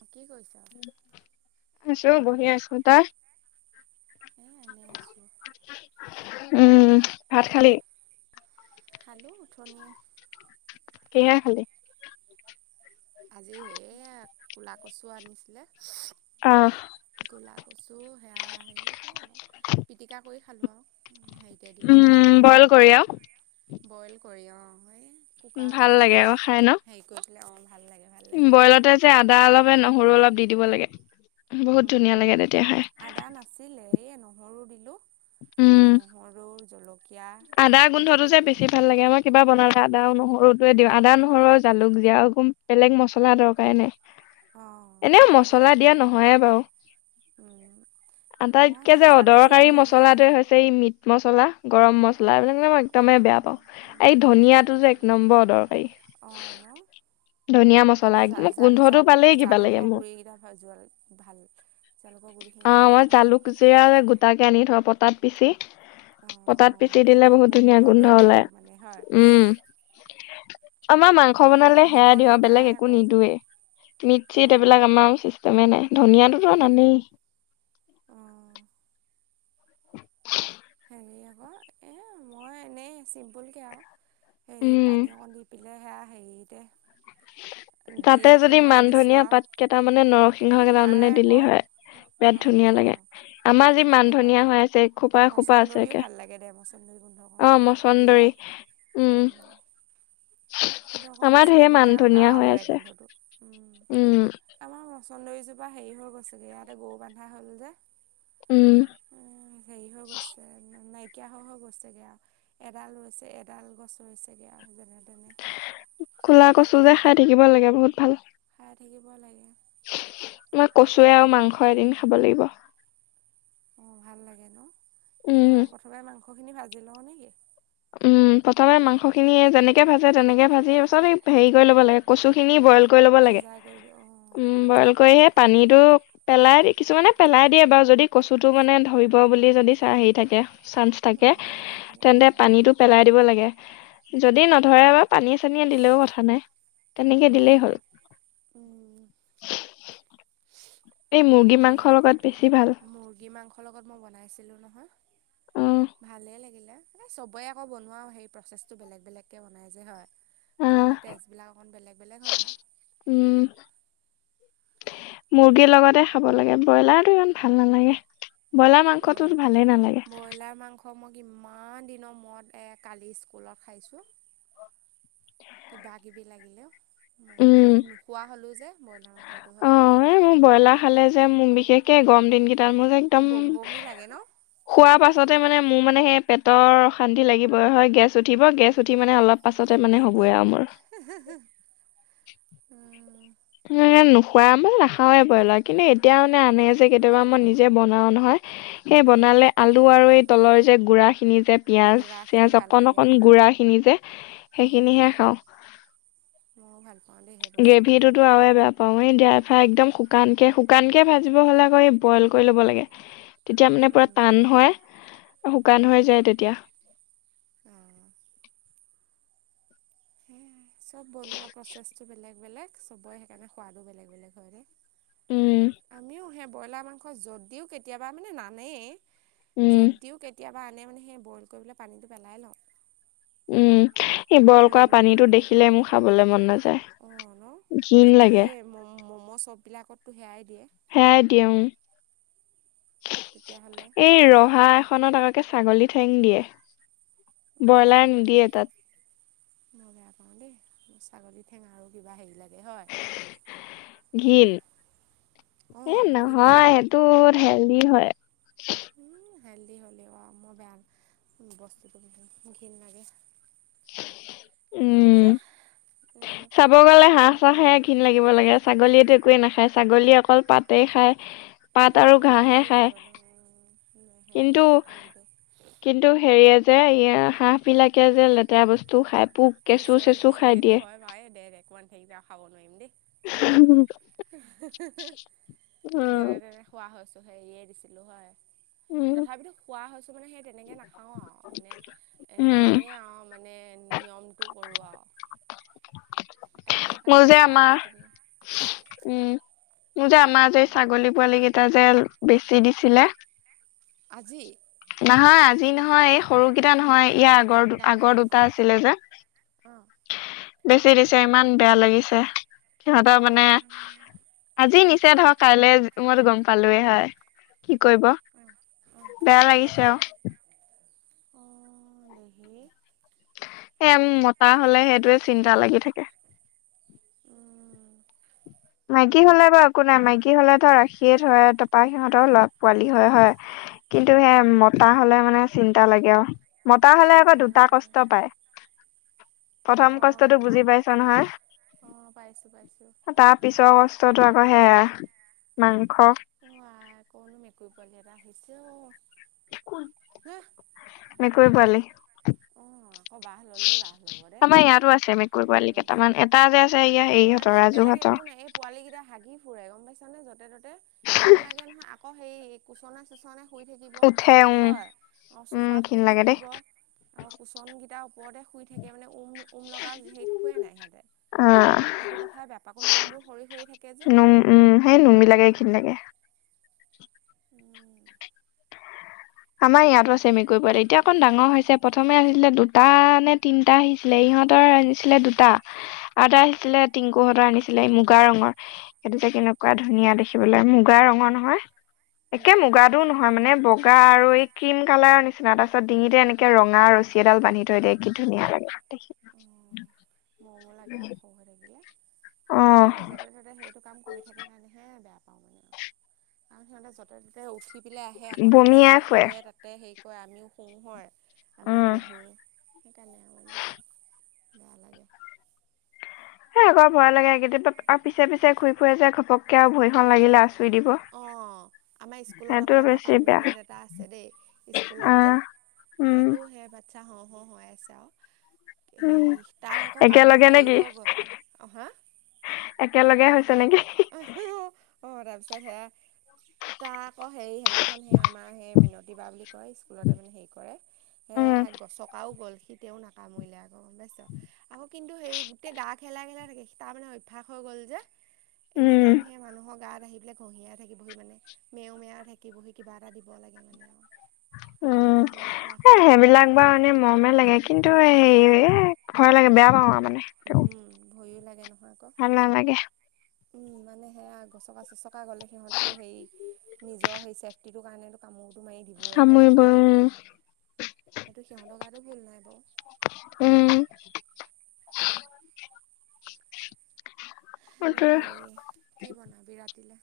[inaudible] আছো, বহি আছো। তই? এনেই আছো। উম, ভাত খালি? খালো অঠনিয়ে কিহে খালি? আজি সেয়া কোলা কচু আনিছিল, আহ কোলা কচু ত' সেয়া হেনেকেই আৰু, পিটিকা কৰি খালো আৰু। হেৰিতে দি পেলাই, উম বইল কি কৰি আৰু বুলি কয়, বইল কৰি অ। এই উম, কুকাৰতে ভাল লাগে তেনেকে আকৌ খাই ন হেৰি কৰি পেলাই, অ' ভাল লাগে। ভাল লাগে বইলতে যে আদা অলপ, নহৰু অলপ দি দিব লাগে? বহুত ধুনীয়া লাগে তেতিয়াহে। এ নহৰু দিলো, নহৰু জলকীয়া আদা এনেকে গোন্ধটো দি যে বেছি পেলাই ভাল লাগে, আমাৰ কিবা বনালে আদা আদা আৰু নহৰুটোৱে দিওঁ, আদা, নহৰু, জালুক দিও। আৰু একো বেলেগ মছলা দৰকাৰে নাই। অ এনেও হয় মচলা আকৌ দিয়া নহয়ে বাৰু! মই আটাইতকে সেই যে জালুক জিৰা অদৰকাৰী দিয়া নাই মচলাটোয়ে হৈছে, ই মিট মছলা। গৰম মছলা, এইবিলাক মানে মই একদমেই বেয়া পাওঁ। ময়ো এই গৰম মছলা ধনীয়াটো যে সানি এক লওঁ। নম্বৰ অদৰকাৰী। অঁ ন [unintelligible] মছলা কিন্তু একদম গোন্ধটো পালেই কিবা লাগে জা-জালুকৰ মোৰ গুৰি কেইটা ভাল। জালুকৰ গুড়িখিনি অ' ভাল মই পাওঁ জালুক, জিৰা গোটাকে আনি থওঁ। পটাত পিচি, অঁ পটাত। অঁ সেইটো গোন্ধটোৱে বেলেগ, মানে হয়। উম আমাৰ মাংস এই বনালে সেয়াই দিওঁ দিবলৈ আৰু নাই বেলেগ একো আকৌ যে নিদোৱেই। মিট-চিত, অঁ এইবিলাক আমাৰ আৰু চিষ্টেমে নাই। ধনীয়াটোতো নানেই। অঁ [unintelligible] হেৰি আকৌ, এ মই এনেই চিম্পুলকে আৰু। সেই উম পানী অকণ দি পেলাই সেয়া হেৰিতে দি তাতে যদি সুমুৱাই দিছোঁ মানধনীয়া আৰু পাত‌ কেইটামানে, নৰসিংহ এই নাই কেইটামানে দিলি আকৌ হয়! ন বিৰাট ধুনীয়া অঁ লাগে। আমাৰ যি গোন্ধটোৱে ভাল মানধনীয়া লাগে হৈ আছে। এসোপা এসোপা আছে মচন্দৰীও একে ভাল লাগে দে, মছন্দৰী গোন্ধকো অ দিলে মচন্দৰী উম। কিন্তু অকণ আমাৰ ঢেৰ বেছিকে মান দিলে আৰু ধনিয়া কাৰা হৈ মাৰে আছে গোন্ধটো। উম। আমাৰ মছন্দৰীজোপা হেৰি হৈ গৈছেগৈ। ইয়াতে গৰু বান্ধা হ'ল যে উম। হেৰি হৈ গৈছে নাইকিয়া হৈ হৈ গৈছেগে আৰু। এডাল হৈছে এডাল গছ ৰুইছেগে আৰু যেনে তেনে কোলা কচু যে খাই থাকিব লাগে, বহুত ভাল। খাই থাকিব লাগে। মই কচুৱে আৰু মাংস এদিন খাব লাগিব। অ' ভাল লাগে ন? কি উম কৰ প্ৰথমে মাংসখিনি ভাজি লৱ নেকি? উম প্ৰথমে মাংসখিনি যেনেকে ভাজে তেনেকে ভাজি, পিছত হে কৰি ল'ব লাগে কচুখিনি বইল। কৰি ল'ব লাগে। সিজাই কৰি অঁ বইল কৰিহে পানীটো পেলাই, কিছুমানে পেলাই দিয়ে বাৰু! যদি কচুটো মানে ধৰিব বুলি যদি চা হেৰি থাকে। চান্স থাকে, অঁ সন্দেহ থাকে তেন্তে। অঁ নীটো পেলাই দিব লাগে। যদি নধৰে বাৰু পানীয়ে-চানীয়ে দিলেও কথা নাই। তেনেকে দিলেই অঁ হ'ল। এই মই মুৰ্গী হয়ে মাংসৰ লগত বেছি ভাল। মুৰ্গী মাংসৰ লগত মই বনাইছিলো নহয়! অ ভালেই লাগে। এ চবে আকৌ বনোৱাৰ সেই প্ৰচেছটো বেলেগ বেলেগকে বনাই যে, হয় আহ সেইকাৰণে টেষ্টবিলাক অকণ বেলেগ বেলেগ হয় আৰু। উম মুৰ্গীৰ লগতে খাব লাগে। ব্ৰইলাৰটো ইমান ভাল নালাগে। ব্ৰইলাৰ উম, মাংসটো ভালেই নালাগে। ব্ৰইলাৰ মাংস মই কিমান দিন মই এ কালি স্কুলত খাইছো। কিবাকিবি লাগিলে। নো উম। নোখোৱা হলো যে ব্ৰইলাৰ মাংসটো হয় মোক ব্ৰইলাৰ খালে যে মোক বিশেষকে গৰম দিন কেই তাৰ মই যে এই একদম বম বমি লাগে ন খোৱা পাছ ছতে মানে মোৰ মানে সেই পেটৰ অশান্তি লাগিব হয় গেছ উঠিব গেছ উঠি মানে অলপ পাছতে মানে হ'বই লেটিন আৰু মোৰ উ হু হু এ নোখোৱা মই নাখাওৱে ব্ৰইলাৰ কিন্তু এতিয়া মানে আনে যে কেতিয়াবা মই নিজে বনাও নহয়। সেই অঁ বনালে আলু আৰু এই তলৰ যে গুৰা খিনি যে পিয়াজ ঘোঁৰাখিনি চিয়াজ ভাল অকন লাগে অকন অঁ গুৰা। খিনি যে অঁ সেইখিনিহে খাওঁ। [unintelligible] বস্তুটো গ্ৰেভি খাই টোতো আৰুয়ে বেয়া পাওঁ এ দে ফ্ৰাই একদম শুকানকে শুকান কে ভাজিব হ'লে আকৌ ব্ৰইল কৰি ল'ব লাগে। তেতিয়া উম মানে পুৰা উম, টান হয় শুকান হৈ যায় তেতিয়া। অঁ চব বনোৱা প্ৰচেছবোৰ বেলেগ বেলেগ চবৰে সেইকাৰণে সোৱাদো বেলেগ বেলেগ উম আমিও সেই ব্ৰইলাৰ মাংস যদিও কেতিয়াবা মানে নানেই উম যদিও কেতিয়াবা আনে মানে সেই বইল কৰিলৈ পানীটো পেলাই লওঁ উম এই বইল কৰা পানীতো দেখিলে মোৰ খাবলৈ মন নাযায় অ ন ঘিণ কিন্তু লাগে সেই মম' চব বিলাকতো সেয়াই দিয়ে সেয়াই দিয়ে উ তেতিয়াহ'লে এই ৰহা এখনত আকৌ ছাগলী ঠেং দিয়ে ব্ৰইলাৰ নিদিয়ে তাত মই বেয়া পাওঁ দেই ছাগলী ঠেঙ আৰু কিবা হেৰি লাগে হয় ঘি ঘিণ এ অঁ মোৰ ঘিণ লাগে নহয় সেইটোত হেলডি হয় হেল্ডি হ'লেও আৰু মই বেয়া বস্তুটো ঘিণ লাগে হেৰি উম যে চাব এইটো গলে হাঁহ চাহে ঘিণ লাগিব লাগে ছাগলীয়েটো একোৱেই নাখায় ছাগলী অকল পাতেই খায় পাত আৰু ডাঙৰ ঘাঁহে যে খায় জীৱনৰ সেইটো কিন্তু তথাপিতো কিন্তু হেৰিয়ে যে হাঁহবিলাকে যে লেতেৰা বস্তু খাই পোক কেঁচু খুচৰি চেচু খুচৰি খাই সেইটো দিয়ে। হয় বাও এ দে দে কৈ নাথাকিবি আও খাব নোৱাৰিম দেই হু হু হু উম যেনে তেনে খোৱা হৈছো হেৰিয়ে দিছিলো হয় উম, তথাপিতো খোৱা হৈ ছো মানে সেই তেনেকে নাখাওঁ আৰু মানে এ উম এনেই আৰু মানে নিয়ম তো কৰো আও তাত থাকা মোৰ সেই যে আমাৰ আলুখিনি উম মোৰ যে আমাৰ যে ছাগলী পোৱালি কেইটা যে বেছি দিছিলে আজি নহয় আজি নহয় এই সৰুকেইটা নহয় ইয়াৰ আগৰ ডাঙৰ আগৰ দুটা অঁ আছিলে যে অঁ বেছি দিছে ইমান বেয়া লাগিছে সিহঁতৰ মানে অঁ অঁ আজি নিচে ধৰক কাইলৈ মই গম পালোয়েই হয় কি কৰিব অঁ বেয়া লাগিছে অ অ দেহি সেই মতা হলে সেইটোৱে চিন্তা লাগি থাকে মাইকী হলে বাৰু একো নাই মাইকী হ'লে ত ৰাখিয়ে ধৰে তপা সিহঁতৰ লগ পোৱালি হয় হয় কিন্তু সে মতা হলে মানে চিন্তা লাগে আও মতা হলে আকৌ চিন্তা দুটা লাগে কষ্ট পায় প্ৰথম অঁ কষ্টটো ন বুজি পাইছ নহয় অঁ পাইছোঁ পাইছোঁ তাত পিছৰ কষ্টতো আকৌ সেয়া মাংস অ আই কৰনো মেকুৰী পোৱালী এটা আহিছে অ মেকুৰী পোৱালি অ আকৌ বাহ ল'লেই বাহ ল'ব দে আমাৰ ইয়াতো আছে মেকুৰ সোমাই পোৱালি গৈছে কেইটামান এটা যে আছে এয়া ই মানে সেইহঁতৰ ৰাজু বেলেগ একো নাই এই পোৱালী কেইটা হাগী ফুৰে গম পাইছে। যতে ততে ঘিন লাগে নহয় আকৌ সেই কোচনা চোচনে শুই থাকিব উঠে উম। হয় অ, উম চোফাত ঘিন শুই লাগে দেই থাকিব। আৰু কুচনকেইটাৰ ওপৰতে শুই থাকে মানে ওম - ওম লগা হেৰিত শোৱে নাই সিহতে। অ সেইটো কথাই বেয়া পাও আকৌ নোমবোৰ সৰি - সৰি থাকে যে। নোম উম সেই নুমিবিলাকে ঘিন লাগে। উম আমাৰ ইয়াতো আছে মেকুৰী পোৱালী এতিয়া অকণ ডাঙৰ হৈছে প্ৰথমে আহিছিলে দুটা নে তিনটা আহিছিলে সিহতৰ আনিছিলে দুটা আৰু এটা উম উম আছিলে টিংকুহতৰ আনিছিলে। মুগা ৰঙৰ সেইটো যে কেনেকুৱা ধুনীয়া দেখিবলৈ মুগা ৰঙৰ নহয়। একে মুগাটো নহয় মানে বগা আৰু আৰু এই ক্ৰীম কালাৰৰ নিচিনা তাৰপিছত ডিঙিতে এনেকে ৰঙা ৰছী এডাল বান্ধি থৈ দিয়ে কি ধুনীয়া লাগে দে। [inaudible] মমো লাগে আকৌ সৰু হৈ থাকিলে। অ কিন্তু সেই যতে ত'তে সেইটো কাম কৰি থাকে কাৰণে হে বেয়া প সিহতে য'তে ত'তে উঠি পেলাই আহে আকৌ তাতে বমিয়াই ফুৰে শুৱে তাতে হেই কয় আমিও শোহৰ আমিও উম বহো সেইকাৰণে আৰু মানে বেয়া লাগে। সেই আকৌ ভয় লাগে এই আৰু পিছে - পিছে ঘুই ফুৰে যে ঘপকে আৰু ভৰিখন লাগিলে আচুৰি দিব। অ, আমাৰ স্কুলত সেইটো আকৌ এটা বেছি বেয়া পাৰ্মানেণ্ট এটা আছে দেই স্কুলত যে। আহ উম সেইটো সে বাচ্ছা হ হৈ আছে আৰু। উম হেৰি তাৰ আকৌ কাম একেলগে হেৰি নেকি হৈ গ'ল অ, হা একেলগে হৈছে নেকি। আ হু - হু অ, তাৰপাচত হেয়া। তাৰ আকৌ হেৰি সেনাখন সে আমাৰ সেই মিনতি বা বুলি স্কুলতে মানে হে কৰে উম এছকাও গ'ল সি তেও নাকামুৰিলে। গম বাইছ আকৌ কিন্তু সেই গোটেই গা খেলা খেলা থাকে তাৰ মানে অভ্যয়াস হৈ গল যে। এনি উম টাইম সে মানুহক গাত আহি পেলাই ঘহিয়াই থাকিবহি মানেও মেও থাকিবহি কিবা এটা দিব লাগে মানে আৰু উম, তাৰ সেইটো অভ্যাস হ হৈ গ'ল আৰু সেইবিলাক বাৰ এনে মৰমে লাগে কিন্তু টো হে এ ভয় লাগে বেয়া পাও আৰু মানে তেও উম ভয়ো লাগে নহয় আকৌ ভাল নালাগে। উম, মানে সেয়া গচকা চচকা গলে সিহতেকো হেৰি নিজৰ সেই চেফটিটোৰ কাৰণটো কামোৰ কামৰিব। সেইটো সিহতকাতটো ভুল নাই বও উম [unintelligible] সেইটোৱে হেৰি কি বনাবি ৰাতিলে।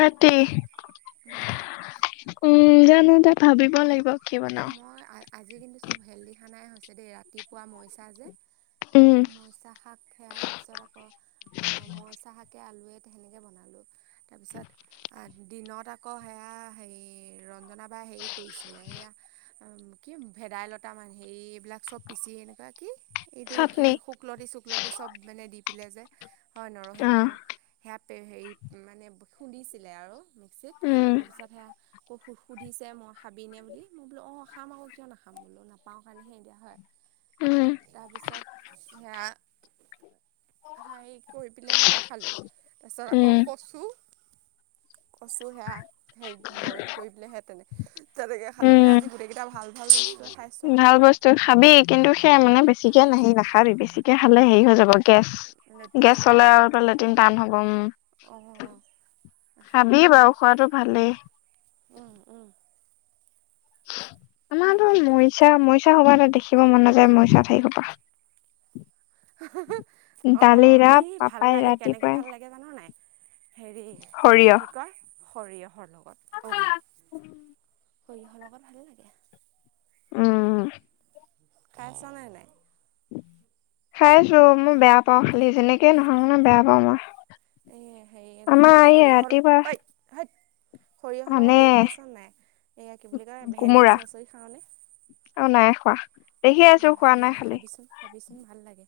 ৰাতি উম, জানো দে ভাবিব লাগিব। কি বনাও। মই আজি কিন্তু চব হেল্ডি খানাই হৈছে দেই ৰাতিপুৱা মৰিছা যে উম মৰিচা শাক সেয়া তাৰ পিছত আকৌ অ, মৰিচা শাকে আলুৱে সেনেকে বনালো তাৰপিছত দিনত আকৌ সেয়া হেৰি ৰঞ্জনা বাই হেৰি কৰিছিলে এইয়া কি ভেদাইলতা মান হে এইবিলাক চব পিচি এনেকুৱা কি এইটো কি চাটনি শুকলকলতি চুকলতি চব মানে দি পেললে যে হয় নৰসিংহ অ' সে হেৰিত মানে খুন্দিছিলে আৰু মিক্সিত উম তাৰপিছত সে আকো স - সুধিছে মই ভাবিনে বুলি। মই বোলো অ, খাম আকৌ কিয় নাখাম বোলো নাপাও কাৰণে সে দিয়া হয়। উম তাৰপিছত সেয়া হ, কৰি পেলাই সেয়া খালো তাৰ পিছত আকৌ উম কচু কচু সেয়া হে বইল কৰি পেললেহে তেনে তেনেকৈ খালোঁ মানে উম, আজি গোটেইকেইটা ভাল ভাল বস্তুৱে খাইছোঁ আৰু ভাল বস্তু খাবি কিন্তু সেয়া মানে বেছিকে নাহি নাখাবি বেছিকে খালে হেৰি হৈ যাবগে। গেছ লেটিন গেছ ন হলে অলপ লেট্ৰিন টান হ'ব উম। অঁ খাবি বাৰু খোৱাতটো ভালেই। উম উম। আমাৰ মহ। মছা মৰিচা সময় দেখিব মন নাযায় মৰিচা ঠাই খ পৰা। অ এই ভাল পাপাই লাগে কেনেকে ৰাতিপুৱাই ভাল লাগে জান নাই। হেৰি এইটো সৰিয়হ। কি কয় সৰিয়হৰ লগত অ সৰিয়হৰ লগত ভাল লাগে। উম। কাই চ নাই নাই [unintelligible] খাইছো মই বেয়া পাওঁ খালি যেনেকে নহওঁ নে বেয়া পাও মই। [unintelligible] এ হেৰি লগত আমাৰ এই ৰাতিপুৱা সৰিয়হৰ সৰিয়হৰ লগত আনে হেৰি খাইছ নাই এইয়া কি বুলি কয় ভেন্দি চৰ্চৰি খাওঁ নে [unintelligible] অ নাই খোৱা [unintelligible] ভাল খোৱা নাই লাগে খালি খাবিচোন-খাবিচোন ভাল লাগে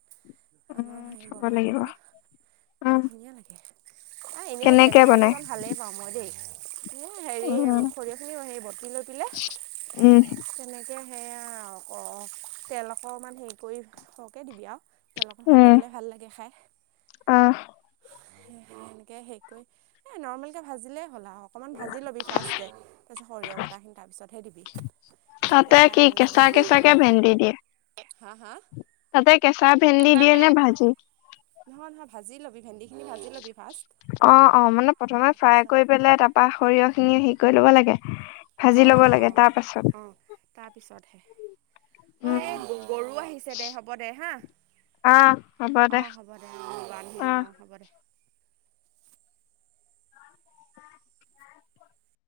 আমাৰও উম হে খাব বনাও লাগিব নহয় [unintelligible] উম বৰ ধুনীয়া লাগে অ এনেও কেনেকে ভেন্দি বনাই ভাজি কন ভালেই পাওঁ মই দেই [unintelligible] হেৰি উম সৰিয়হখিনিও হে বটি লৈ পাই উম তেনেকে [inaudible] সেয়াই আও [unintelligible] তেল অকমান হেৰি কৰি সৰকে দিবি আৰু তেল অকন সৰকে উম দিলে ভাল লাগে খাই অ [unintelligible] [unintelligible] সেনেকে সেৰি কৰি এ নৰ্মেল কে ভাজিলে [unintelligible] অকণমান ভাজি ল'বি ফাৰ্ষ্টে তাৰপিছত সৰিয়হ বতাখিনি তাৰপিছতহে দিবি তেতিয়া তাতে খাই কি ভাল লাগিব কেঁচা-কেঁচাক কে ভেন্দি দিয়ে [unintelligible] হা [unintelligible] তাতে কেঁচা ভেন্দি দিয়ে নে ভাজি [unintelligible] নহয়-নহয় ভাজি ল'বি ভেন্দিখিনি ভাজি লবি [unintelligible] অ-অ [unintelligible] মানে প্ৰথমে ফ্ৰাই তাৰপিছত কৰি পেলাই তাৰপা সৰিয়হখিনি হে কৰি ল'ব লাগে। ভাজি ল'ব লাগে তাৰ পাছত [unintelligible] অঁ তাৰপিছতহে [inaudible] অ উম, এ গৰু আহিছে দে হ'ব দে হা আহ হ'ব [inaudible] অ হ'ব দে মই আহি ল‌ও অ হ'ব দে [unintelligible]